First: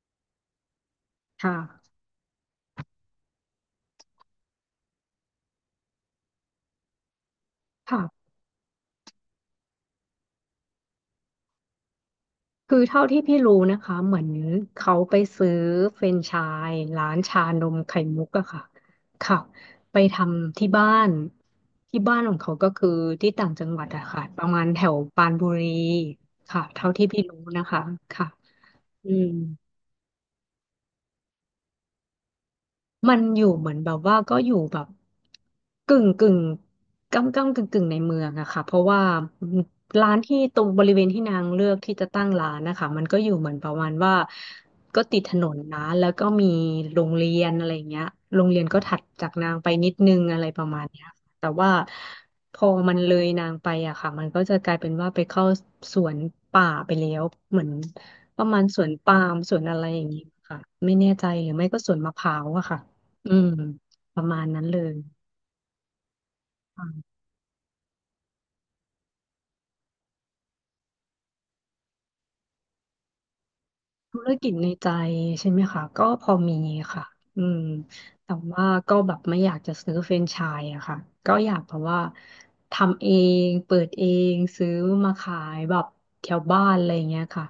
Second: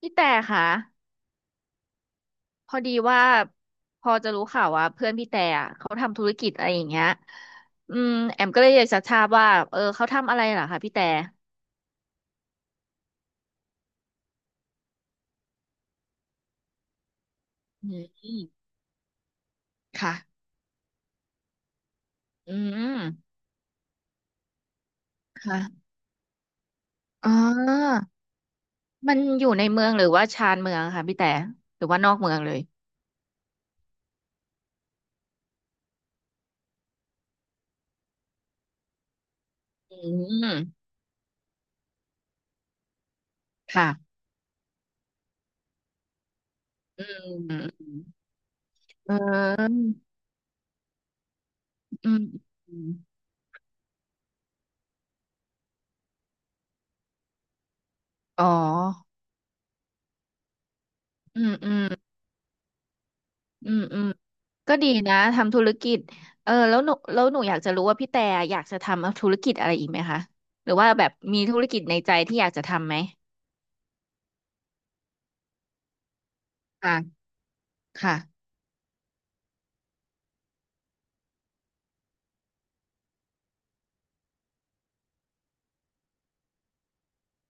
พี่แต่ค่ะค่ะพอดีว่าพอจะรู้ข่าวว่าเพื่อนพี่แต่อะเขาทำธุรกิจอะไรอย่างเงี้ยอืมค่ะ แอมก็เลยอยากจะทราบว่าเขาทำอะไรเหรอคะพี่แต่คือเท่าที่พี่รู้นะคะ เหมือนเขาไปซื้อเฟรนไชส์ร้านชานมอืไข่มุกอะค่ะมค่ะ ไปทค่ะำที่บ้าน ที่บ้านของเขาอืก็คือที่มต่างจังหวัดอะค่ะประมาณแถวปรานบุค่ะรีค่ะเท่าที่พี่อ๋อรู้นะคะค่ะอืมันม อยู่ในเมืองหรือว่าชานเมืองค่ะพี่แต่หรือว่านอกเมืองเลยมันอยู่เหมือนแบบว่าก็อยู่แบบกึ่งกึ่งก้ำก้ำกึ่งกึ่งในเมืองอะค่ะเพราะว่าอืร้านที่ตรงบมริเวณที่นางเลือกที่จะตั้งร้านนะคะมันก็อยู่เหมือนประมาณค่ะว่าก็ติดถนนนะแล้วก็มีโรอืงเรียนอะไรอย่างมเงี้ยโรงเรียนก็ถัดอืจากนางไปนิมดนึงอะไรประมาณเนี้ยค่ะแต่ว่าอืมพอเอออืมอืมมันเลยนางไปอะค่ะมันก็จะกลายเป็นว่าไปเข้าสวนป่าไปแล้วเหมือนปอ๋ระอมาณสวนปาล์มสวนอะไรอย่างงี้ค่ะไม่แน่ใจอืหรือมไม่อืก็ม สวนมะพร้าวอะค่ะ อืมอืมอืมประมาณนั้นก็เลดียนะทำธุรกิจเออแล้วหนูอ่าแล้วหนูอยากจะรู้ว่าพี่แต่อยากจะทำธุรกิจอะไรอีกไหมคะหรือว่าแบบมีธุรกิจในใจที่อยากจะทำไหมธุรกิจในใจใช่ไหมคะก็พอมีค่ะค่ะอืมแต่ค่ะว่าก็แบบไม่อยากจะซื้อแฟรนไชส์อะค่ะก็อยากแบบว่าทำเองเปิดเองซื้อมาขายแบบแถวบ้านอะไรอย่างเงี้ยค่ะ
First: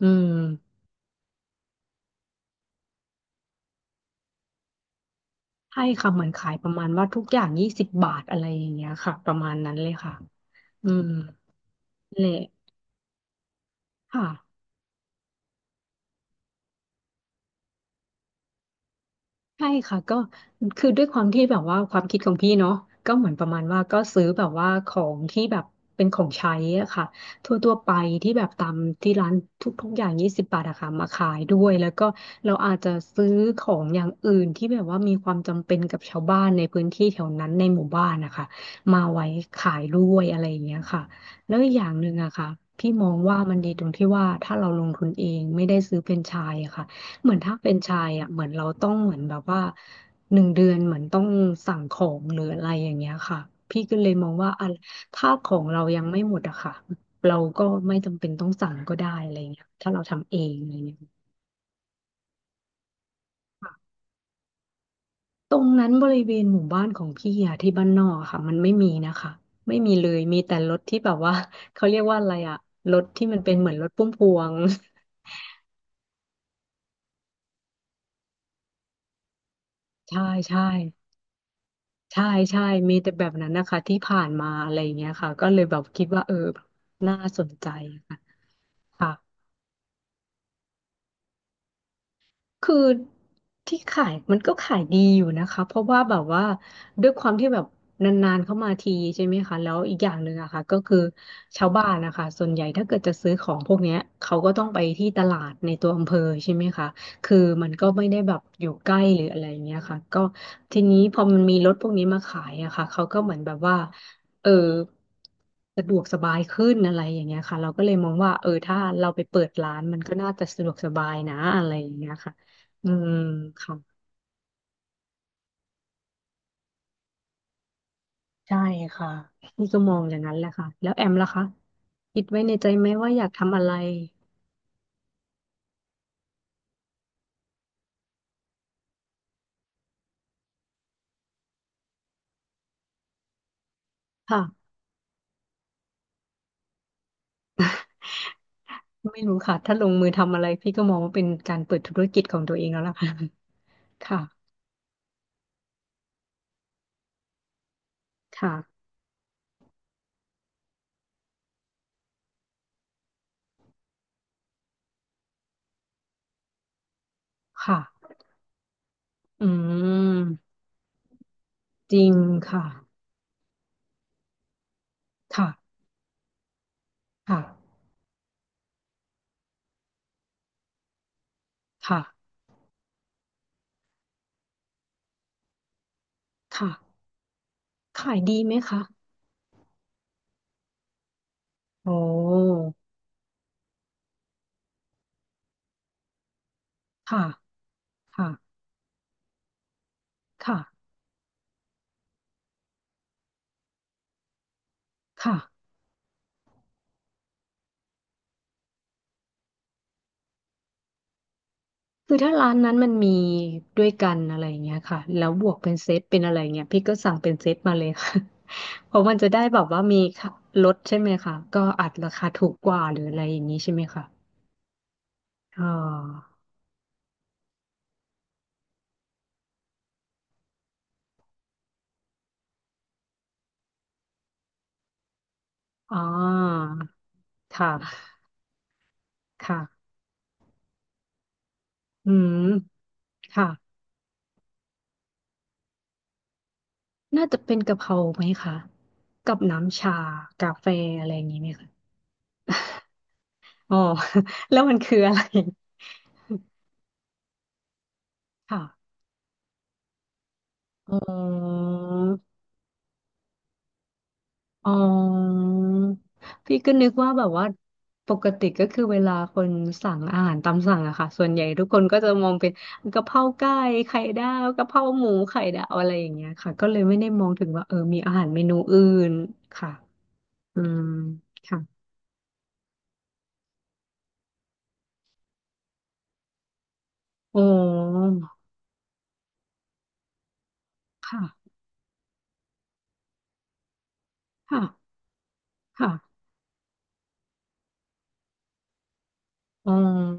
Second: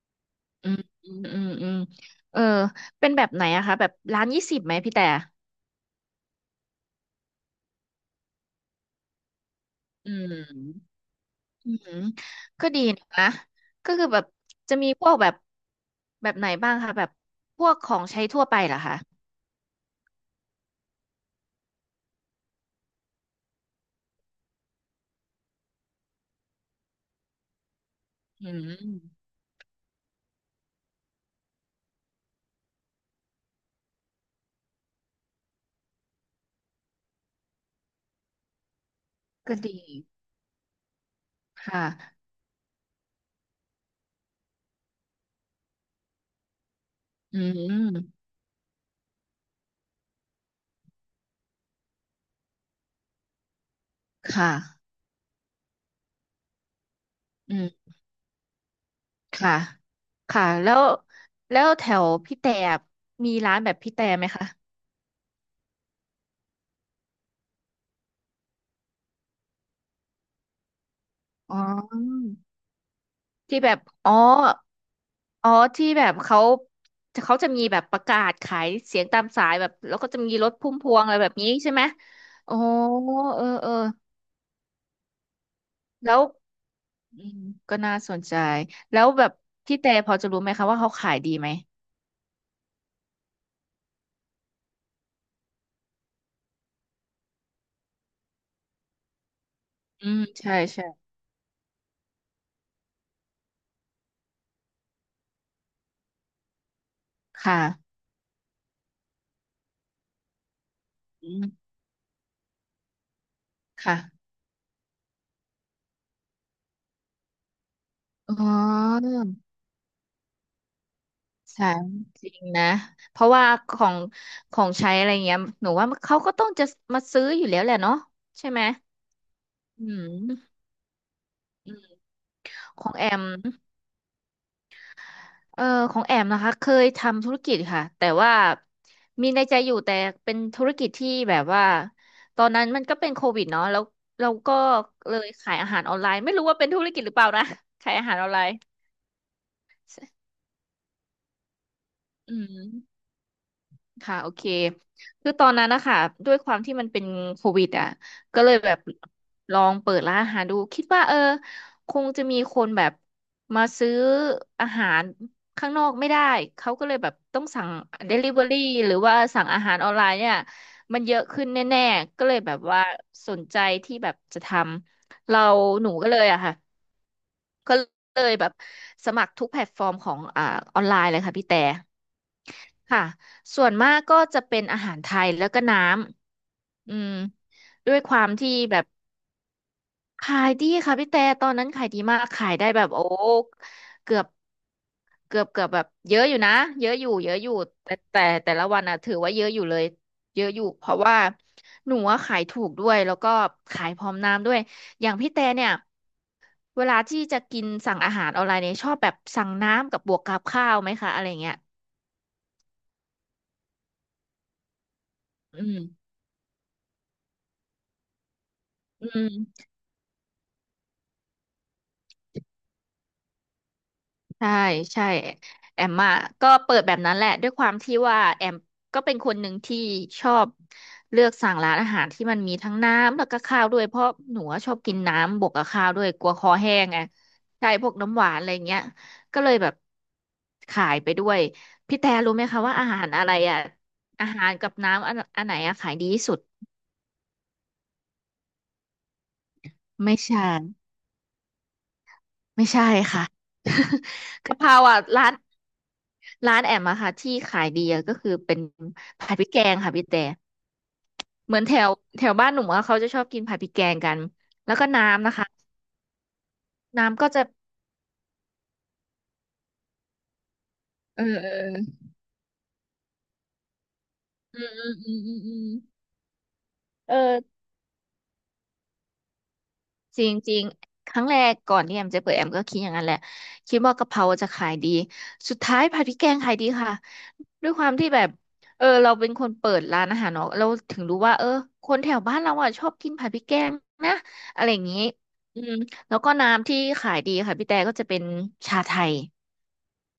อืมอืมอืมอืมอืมเออเป็นแบบไหนอะคะแบบร้าน20ไหมพี่แต่ให้คำเหมือนขายประมาณว่าทุกอย่างยี่สิบบาทอะไรอย่างเงี้ยค่ะประมาณนั้นเลยอืค่ะอืมมอืมแหก็ละดีนะคะก็คือแบค่ะ บจะมีพวกแบบแบบไหนบ้างคะแบบพวกของใช้ทั่วไปเหรอคะใช่ค่ะก็คือด้วยความที่แบบว่าความคิดของพี่เนาะก็เหมือนประมาณว่าก็ซื้อแบบว่าของที่แบบเป็นของใช้อะค่ะทั่วไปที่แบอืบมตามที่ร้านทุกๆอย่างยี่สิบบาทอะค่ะมาขายด้วยแล้วก็เราอาจจะซื้อของอย่างอื่นที่แบบว่ามีความจำเป็นกับชาวบ้านในพื้นที่แถวนั้นในหมู่บ้านนะคะมาไว้ก็ขาดียด้วยอะไรอย่างเงี้ยค่ะแล้วอีกอค่ะย่างหนึ่งอะค่ะพี่มองว่ามันดีตรงที่ว่าถ้าเราลงทุนเองไม่ได้ซื้อแฟรนไชส์อะค่ะ เหมืออืนถ้ามเป็นชายอ่ะเหมือนเราต้องเหมือนแบบว่าหนึ่งเดือนเหมือนต้องสั่งของหรืออะไรอย่างเงี้ยค่ะพี่ก็เลยมองว่าค่ะอะถ้าของเรายังไม่หมดอะค่ะเราอืก็ม ไม่จำเป็นต้องสั่งก็ได้อะไรค่ะเงี้ยถ้าเราทำเอค่ะงอะแล้ไรวเงี้ยแล้วแถวพี่แต่มีร้านแบบค่ะพี่แต่ไหมคะตรงนั้นบริเวณหมู่บ้านของพี่อะที่บ้านนอกอะค่ะมันไม่มีนะคะไม่มีเลยมีแต่รถที่แบบว่า อ๋อ เขาเรียกว่าอะไรอะรถที่มันเป็นที่เหแบมือนบรถพุ่อ๋มอพวง อ๋อที่แบบเขาจะมีแบบประกาศขายเสียงตามสายแบบแล้วก็จะใช่มีรถใช่ พุ่มพวงอะไรแบบนี้ใช่ไหมใช่อ๋อใช่มีแต่แบบเออนั้นนะเออคะที่ผ่านมาอะไรอย่างเงี้ยค่ะก็เลยแบบคิดแล้วว่าแบบน่าอืมสนใจก็น่าสค่ะนใจแล้วค่ะ แบบพี่แต่พอจะรู้ไหมคะว่าเขาขายดีไหมคือที่ขายมันก็ขายดีอยู่นะคะเพราะว่าแบบว่าด้วยความที่แบบนานๆเข้ามาทีใช่ไหมคะแล้วอีกออืย่างมหนึ่งอะใช่ค่ะก็ใช่ คือชาวบ้านนะคะส่วนใหญ่ถ้าเกิดจะซื้อของพวกเนี้ยเขาก็ต้องไปที่ตลาดในตัวอำเภอใช่ไหมคะคือค่ะมันก็ไม่ได้แบบอยู่ใกล้หรืออะไรอย่างเงี้ยค่ะก็ทีนี้พออืมันมีรมถพวกนี้มาขายอะค่ะเขาก็เหมือนแบบว่าค่ะเออสะดวกสบายขึ้นอะไรอย่างเงี้ยค่ะเราก็เลยมองว่าอ๋ถ้าเราไปเปิอ ดร้านมันก็น่าจะสะดวกสบายนะอะใช่ไรอย่างเงี้ยจริค่ะ งนะอืมเพราะว่าขค่ะองของใช้อะไรเงี้ยหนูว่าเขาก็ต้องจะมาซื้ออยู่แล้วแหละเนาะใช่ใช่ไหมค่ะนี่ก็อืมองอย่างนั้นแหละมค่ะแล้วแอมล่ะคะอืมคิดไว้ในใจขไหมองแอว่าอมยากทำอะไรเออของแอมนะคะเคยทำธุรกิจค่ะแต่ว่ามีในใจอยู่แต่เป็นธุรกิจที่แบบว่าตอนนั้นมันก็เป็นโควิดเนาะแล้วเราก็ค่ะเลยขายอาหารออนไลน์ไม่รู้ว่าเป็นธุรกิจหรือเปล่านะ ขายอาหารออนไลน์ไม่รู้ค่ะถ้าลงมือทำอะไรพี่ก็มองว่าเป็นการเปิดธุรกิจอืของตัวเองแล้วล่ะ ม ค่ะค่ะโอเคคือตอนนั้นนะคะด้วยความที่มันเป็นโควิดอ่ะก็เลค่ะยแบบค่ะลองเปิดร้านอาหารดูคิดว่าเออคงจะมีคนแบบมาซื้ออาหารข้างนอกไม่ได้เขาก็เลยแบบต้องสั่ง ค่ะ Delivery หรือว่าอืสั่งอาหารออนไลน์เนี่ยมมันเยอะขึ้นแน่จริงๆก็เลยแบบค่ะว่าสนใจที่แบบจะทำเราค่ะหนูก็เลยอะค่ะค่ะก็เลยแบบสมัครทุกแพลตฟอร์มของออนไลน์เลยค่ะพี่แต่ ค่ะค่ะส่วนมากก็จะเป็นอาหารไทยแล้วก็น้ำอืค่ะมด้วยคขายวามดีที่ไหมแบคะบขายดีค่ะพี่แต่ตอนนั้นขายโอ้ดีมากขายได้แบบโอ้เกือบเกือบแบบเยอะอยู่นะเยอะอยู่ค่ะเยอะอยู่ค่ะแต่ละวันอ่ะถือว่าเยอะอยู่เลยเยอะอยู่เพค่ะราะว่าหนูอะขายถูกด้วยแล้วก็ขายพร้อมน้ำด้วยอย่างพี่ค่ะ แต่เนี่ยเวลาที่จะกินสั่งอาหารออนไลน์เนี่ยชอบแบบสั่งน้ำกับบวกกับข้าวไหมคะอะไรเงี้ยคือถ้าร้านนั้นมันมีด้วยกันอะไรอย่างเงี้ยค่ะแล้วบวกอืเป็นเซตมเป็นอะไรเงี้ยพี่ก็สั่งเป็นเซตมาเลยค่ะ เพราะอืมันจะได้แบม บว่ามีค่ะลดใช่ไหมคะก็อัดราคาถูกกว่าหรืออะไรอย่างนี้ใช่ไหมคะใช่ใช่อ๋อแอมอ่ะก็เปิดแบบนั้นแหละด้วยความที่ว่าแอมก็เป็นคนหนึ่งที่ชอบเลือกสั่งร้านอาหารที่มันมีทั้งน้ำแล้วก็ข้าวด้วยเพราะหนูอะชอบกินน้ำบวกกับข้าวอ๋อด้วยกลัวคอแห้งไงคใช่พวก่ะน้ำหวานอะไรเงี้ยก็เลยแบบค่ะขายไปด้วยพี่แต่อืรู้ไหมคะว่ามอาหารอะไรค่ะอ่ะอาหารกับน้ำอันไหนอะขายดีที่สุดน่าจะเป็นกะเพราไหมคะกับน้ำชาไม่ใช่กาแฟอะไรอย่างนี้ไหมคะไม่ใช่ค่ะ อ๋อ กะแล้วเพมัรานคือ่ะออะไรร้าน ร้านแอมอะค่ะที่ขายดีอะก็คือเป็นค่ะผัดพริกแกงค่ะพี่แต่อ๋เหมือนอ แถวแถวบ้านหนูอะเขาจะชอบกินผัดพริกแกงกันอ๋แล้วก็น้ำนะอคะพี่ก็นึกว่าน้ำแบก็บจะว่าปกติก็คือเวลาคนสั่งอาหารตามสั่งอะค่ะเอส่อวนใหญ่เออทุกคนก็จะมองเป็นกะเพราไก่ไข่ดาวเออกะเพราอืมหมูอืมอืมไข่อืมดาวอือะไรมอย่างเงี้ยค่ะก็เลยไม่ได้เอมองถึงอ ว่ามีอาหารเมนูอื่นค่ะจริอืงมๆ ครั้งแรกค่ะก่อนที่แอมจะเปิดแอมก็คิดอย่างนั้นแหละคิดว่ากะเพราจะขายดีสุดท้ายผัดพริกแกงขายดีค่ะอ๋อด้วยความที่แบบเออเราเป็นคนเปิดร้านอาหารเนาะเราถึงรู้ว่าเออค่ะคนแถวบ้านเราอ่ะชอบกินผัดพริกแกงนะค่ะอะไรอย่างนี้อืมแล้ค่ะวก็น้ำที่ขายดีค่ะพี่แต่ก็จะเป็นชาไทยอ๋อ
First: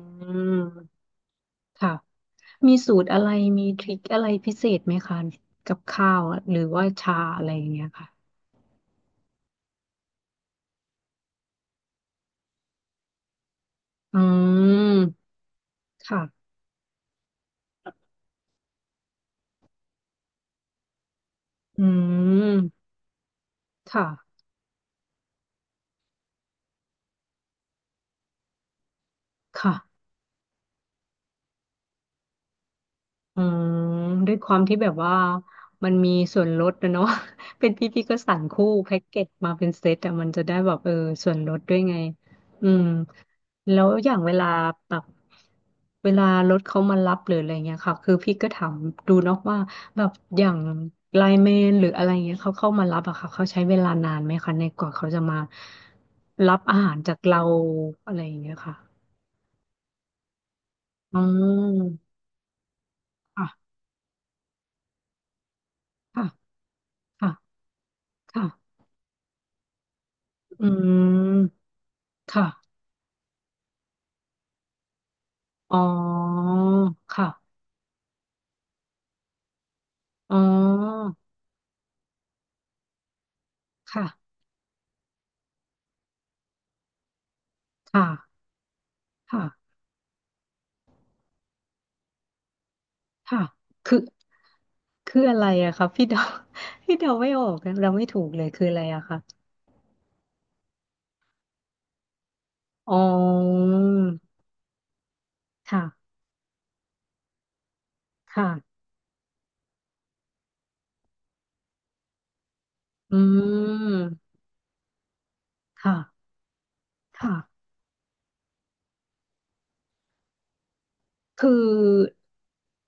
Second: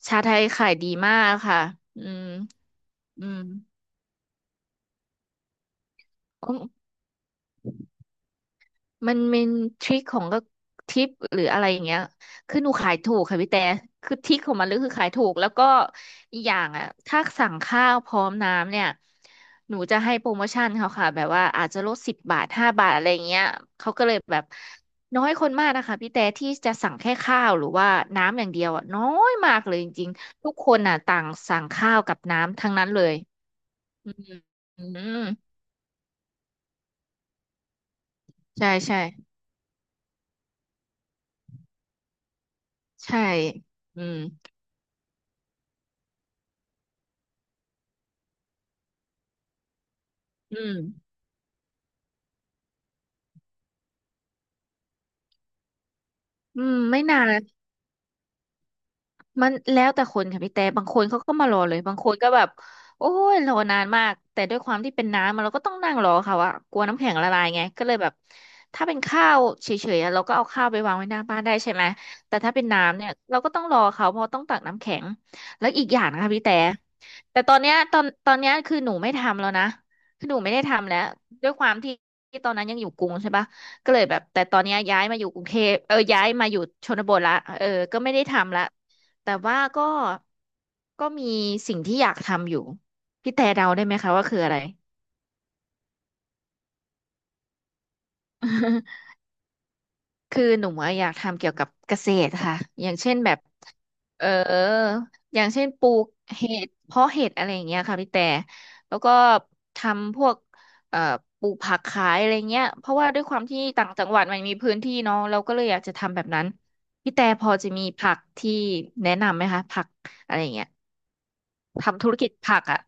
ชาไทยขายดีมากค่ะค่ะอืมมีสูตรอะอืไรม มีทริคอะไรพิเศษไหมคะกับข้าวอะหรือว่าชาอะไรอย่างเงี้ยค่ะมันเป็นทริคของก็ทิปหรืออะไรอย่างเงี้ยคือหนูขายถูกค่ะพี่แต่คืออืทริคของมันเลยคือขายถูมกแล้วก็อีกค่ะ อย่างอ่ะถ้าสั่งข้าวพร้อมน้ำเนี่ยหนูจะให้โปรโมชั่นเขาค่ะแบบว่าอาจจะอืลด10 บาทห้าบามทอะไรอย่างเงี้ยเขาก็ค่ะเลยแบบน้อยคนมากนะคะพี่แต่ที่จะสั่งแค่ข้าวหรือว่าน้ำอย่างเดียวอ่ะน้อยมากเลยจค่ะริงๆทุกคนอ่ะต่างสั่งข้าวกับน้ำทั้งนั้นเลยอืมอืมด้วยความที่อืแบบว่ามมันมีส่วนลดนะเนาะ เป็นพี่ก็สั่งคู่ใช่แพ็ใช่กเกจมาเป็นเซตอะมันจะได้แบบส่วนลดด้วยไงอืมใช่แล้วอือย่ามงเวลาแบบเวลารถเขามารับหรืออะไรเงี้ยค่ะ คือพี่ก็ถามดูเนาะว่าแบบอย่าอืงม ไลน์แมนหรืออะไรเงี้ยเขาเข้ามารับอะค่ะเขาใช้เวลานานไหมคะในกว่าเขาจะมารัอืบมอาหารไม่จานากน เราอะไรอย่างเงี้ยค่ะมันแล้วแต่คนค่ะพี่แต่บางคนอืเขาก็มารอเลยบางคมนก็แบบโอ้ยรอค่ะ นานมากแต่ด้วยความที่เป็นน้ำอะเราก็ต้องนั่งรอค่ะเขาอะว่ากลัวน้ำแข็งละค่ะลายไงก็เลยแบบค่ะถ้าเป็นข้าวเฉยๆอะเราก็เอาอืข้าวไปวางมไว้หน้าบ้านได้ใช่ไหมแต่ค่ะถ้าเป็นน้ำเนี่ยเราก็ต้องรอเขาเพราะต้องตักน้ำแข็งแล้วอ๋ออีกอย่างนะคะพี่แต่แต่ตอค่ะนเนี้ยตอนเนี้ยคือหนูไม่ทำแล้วนะคืออ๋หอนูไม่ได้ทำแล้วด้วยความที่ที่ตอนนั้นยังอยู่กรุงใช่ปะก็เลยแบบค่ะแต่ตอนเนี้ยย้ายมาอยู่กรุงเทพเออย้ายมาอยู่ชนบทละเออก็ไม่ได้ค่ะทำละ แต่ว่าค่ะก็ก็มีสิ่งที่อยากทำอยู่พี่ค่ะแต่เดาได้ไหมคือ คะว่าคืออะไร คืออะไรอะคะพี่เดา พี่เดาไม่ออกนะเราไม่ถูกเลยคืออะไรอะ คะคือหนูอะอยากทำเกี่ยวกับเกษตรค่ะออ๋ย่างอเช่นแบบเอออย่างเช่นปลูกค่ะเห็ดเพาะเห็ดอะไรอย่างเงี้ยค่ะพี่แต่ค่ะแล้วก็ทำพวกเอ่อปลูกผักขายอะไรเงี้ยเพราะว่าอืด้วยความที่ต่างจัมงหวัดมันมีพื้นที่เนาะเราก็เลยอยากจะค่ะทำแบบนั้นพี่แต่ค่ะ พอจะมีผักที่แนะนำไหมคะผักอะไรอย่างเงี้ยคือ ทำธุรกิจผักอ่ะ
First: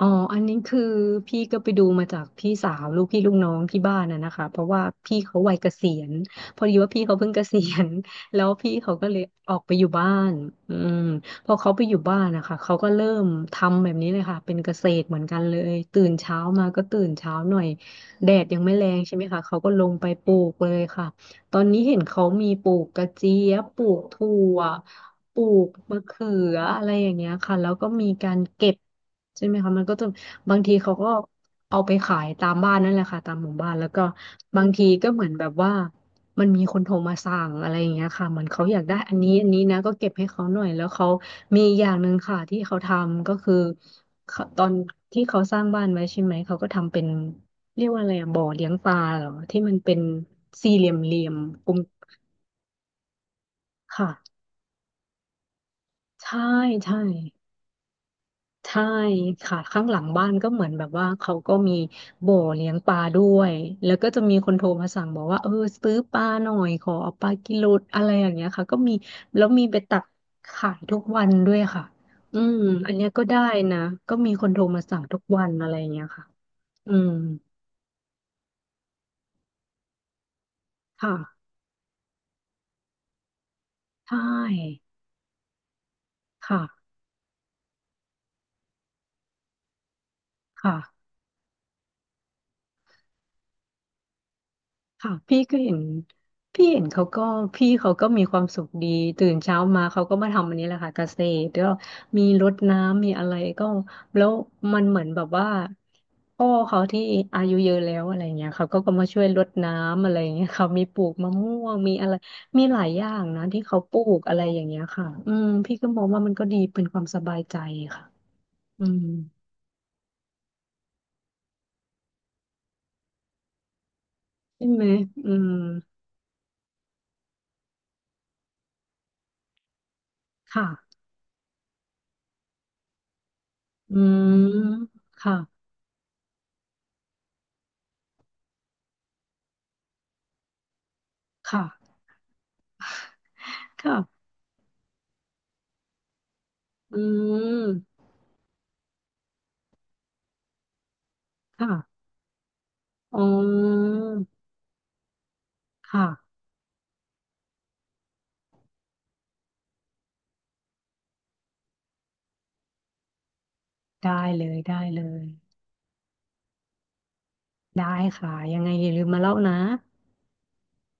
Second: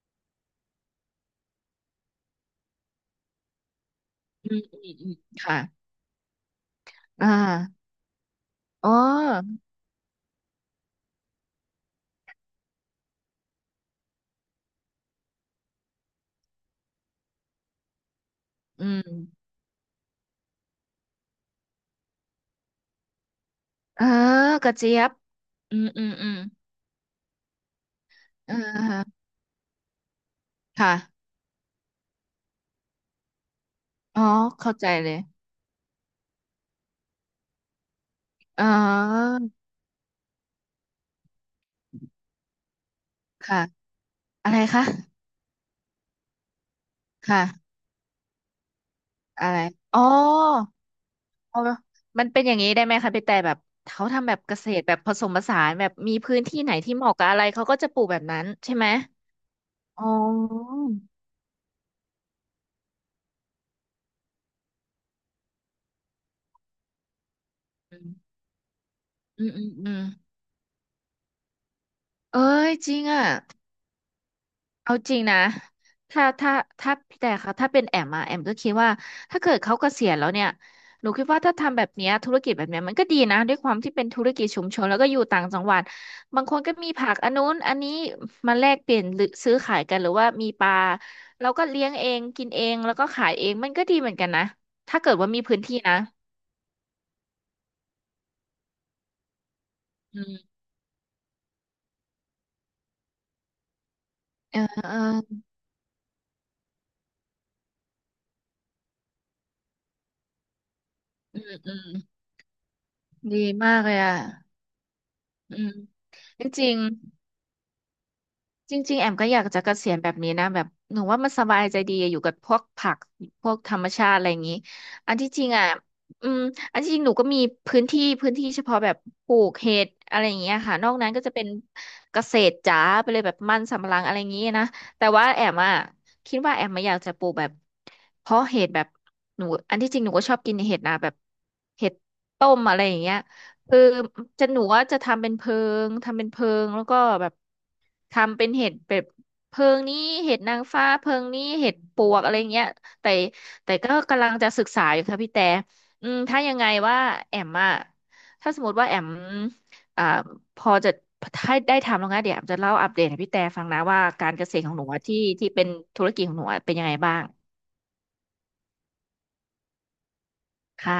อ๋ออันนี้คือพี่ก็ไปดูมาจากพี่สาวลูกพี่ลูกน้องที่บ้านน่ะนะคะอืเพมราะอืว่ามอืมพี่เขาวัยค่ะ เกษียณพอดีว่าพี่เขาอ่เพิ่งเกษียาณแล้วพี่อ๋อเขาก็เลยออกไปอยู่บ้านอืมพอเขาไปอยู่บ้านนะคะเขาก็เริ่มทำแบบนี้เลยค่ะเป็นเกษตรเหมือนกันเลยตื่นเช้ามาก็ตื่นเช้าหน่อยแดดยังไม่อืแรงใช่ไหมคะมเขาก็ลงไปปลูกเลยค่ะตอนนี้เห็นเขามีปลูกกระเจี๊ยบปลูเอกอถั่วกระเจี๊ยบปลูกอืมมะอืมเขือืมออะไรอย่างเงี้ยค่ะแล้วก็มีการเอเก็บ อใช่ไหมคะมันก็จะบางทีเขาก็ค่ะเอาไปขายตามบ้านนั่นแหละค่ะตามหมู่บ้านแล้วก็อ๋อบางเข้าทีใจก็เลยเหมือนแบบว่ามันมีคนโทรมาสั่งอะไรอย่างเงี้ยค่ะเหมือนเขาอ๋ออยากได้อันนี้อันนี้นะก็เก็บให้เขาหน่อยแล้วเขามีอย่างหนึ่งค่ะที่เขาทำก็คือค่ะเขาอะไรตอนคะที่เขาสร้างบ้านไว้ใช่ไหมเขาก็ทำเป็นค่ะเรียกว่าอะไรอะบ่อเลี้ยงปลาเหรออะไรที่มันเป็อ๋นอสี่เหลี่ยมเอากลมมันเป็นอย่างนี้ได้ไหมคะพี่แต่แบบเขาทำแบค่ะบเกษตรแบบผสมผสานแบบมีพื้ใช่นที่ไหนที่ใช่ เหมาะกับอะไรเขาก็จะปลูกแบบนั้นใช่ใช่ไหมค่ะข้างหลัอ๋งบ้านก็เหมือนอแบบว่าเขาก็มีบ่อเลี้ยงปลาด้วยแล้วก็จะมีคนโทรมาสั่งบอกว่าเออซื้อปลาหน่อยขอเอาปลากิโลอือะไรมอย่างเงี้ยค่ะก็มีแล้อืวมอืมีมไปอืตัมกขายทุกวันด้วยค่ะอืเอ้มยจอันริงเนี้ยก็อ่ะ ได้นะก็มีคนโทรมาเอาสั่งจทุริงกนะ วันอะไรอย่างเงี้ยถ้าค่ะถ้าอืถ้ามพี่แต่ค่ะถ้าเป็นแอมอะแอมก็คิดว่าถ้าเกิดเขาเกษียณแล้วเนี่ยหนูคิดว่าค่ะถ้าทำแบบเนี้ยธุรกิจแบบเนี้ยมันก็ดีนะด้วยความที่เป็นใชธุรกิจชุมช่นแล้วก็อยู่ต่างจังหวัดบางคนก็มีค่ะผักอันนู้นอันนี้มาแลกเปลี่ยนหรือซื้อขายกันหรือว่ามีปลาค่ะ เราก็เลี้ยงเองกินเองแล้วก็ขายเองมันก็ดีเหมือนกันนะถ้าค่ะเกิดว่าพี่มีก็พื้นเห็ที่นนะพี่เห็นเขาก็พี่เขาก็มีความสุขดีตื่นเช้ามาเขาก็อืมาทำอัมนนี้แหละค่ะเกษตรแล้วมีรดน้ำมีอะไรก็แล้วเออมันเออเหมือนแบบว่าพ่อเขาที่อายุเยอะแล้วอะไรเงี้ยเขาก็มาช่วยรดน้ำอะไรเงี้ยเขามีปลูกมะอืม่มวอืงมมีอะไรมีหลายอย่างนะดีที่มาเขากเลปลูยอ่ะกอะไรอย่างเงี้ยค่ะอืมอืมพี่ก็มองว่ามันจก็ดีริงเป็นความสๆ บายใจค่ะจอืริงๆมแอมก็อยากจะเกษียณแบบนี้นะแบบหนูว่ามันสบายใจดีอยู่กับพวกผักพวกธรรมชาติอะไรอย่างนี้ใช่ไหมอันอืที่จริมงอ่ะอืมอันที่จริงหนูก็มีพื้นที่เฉพาะแบบปลูกเห็ดอะไรอย่างเงี้ยค่ะนอค่ะกนั้นก็จะเป็นเกษตรจ๋าไปเลยแบบมันสำปะหอืลังอะไรมอย่างงี้นะแต่ว่าค่ะแอมอ่ะคิดว่าแอมมาอยากจะปลูกแบบเพาะเห็ดแบบหนูอันที่จริงหนูก็ชอบกินเห็ดนะแบบค่ะเห็ดต้มอะไรอย่างเงี้ย เออค่ะ จะหนูว่าจะทำเป็นเพิงทำเป็นเพิงแล้วอืก็แบบม ทำเป็นเห็ดแบบเพิงนี้เห็ดนางฟ้าเพิงนี้ค่ะเห็ดปวกอะไรเงี้ยแต่อ๋แต่ก็อกำลังจะศึกษาอยู่ค่ะพี่แต่ค่ะ อืมถ้ายังไงว่าแอมอะถ้าสมมติว่าแอมอ่าพอจะถ้าได้ทำแล้วนะเดี๋ยวแอมจะเล่าอัปเดตให้พี่แต่ฟังนะว่าได้การเลเกษย ตรของได้หนูเลอะที่ย ที่เป็นธุรกิจของหนูอะเป็นยังไงบ้างได้ค่ะ ยังไงอย่าลืมมาเล่านะค่ะ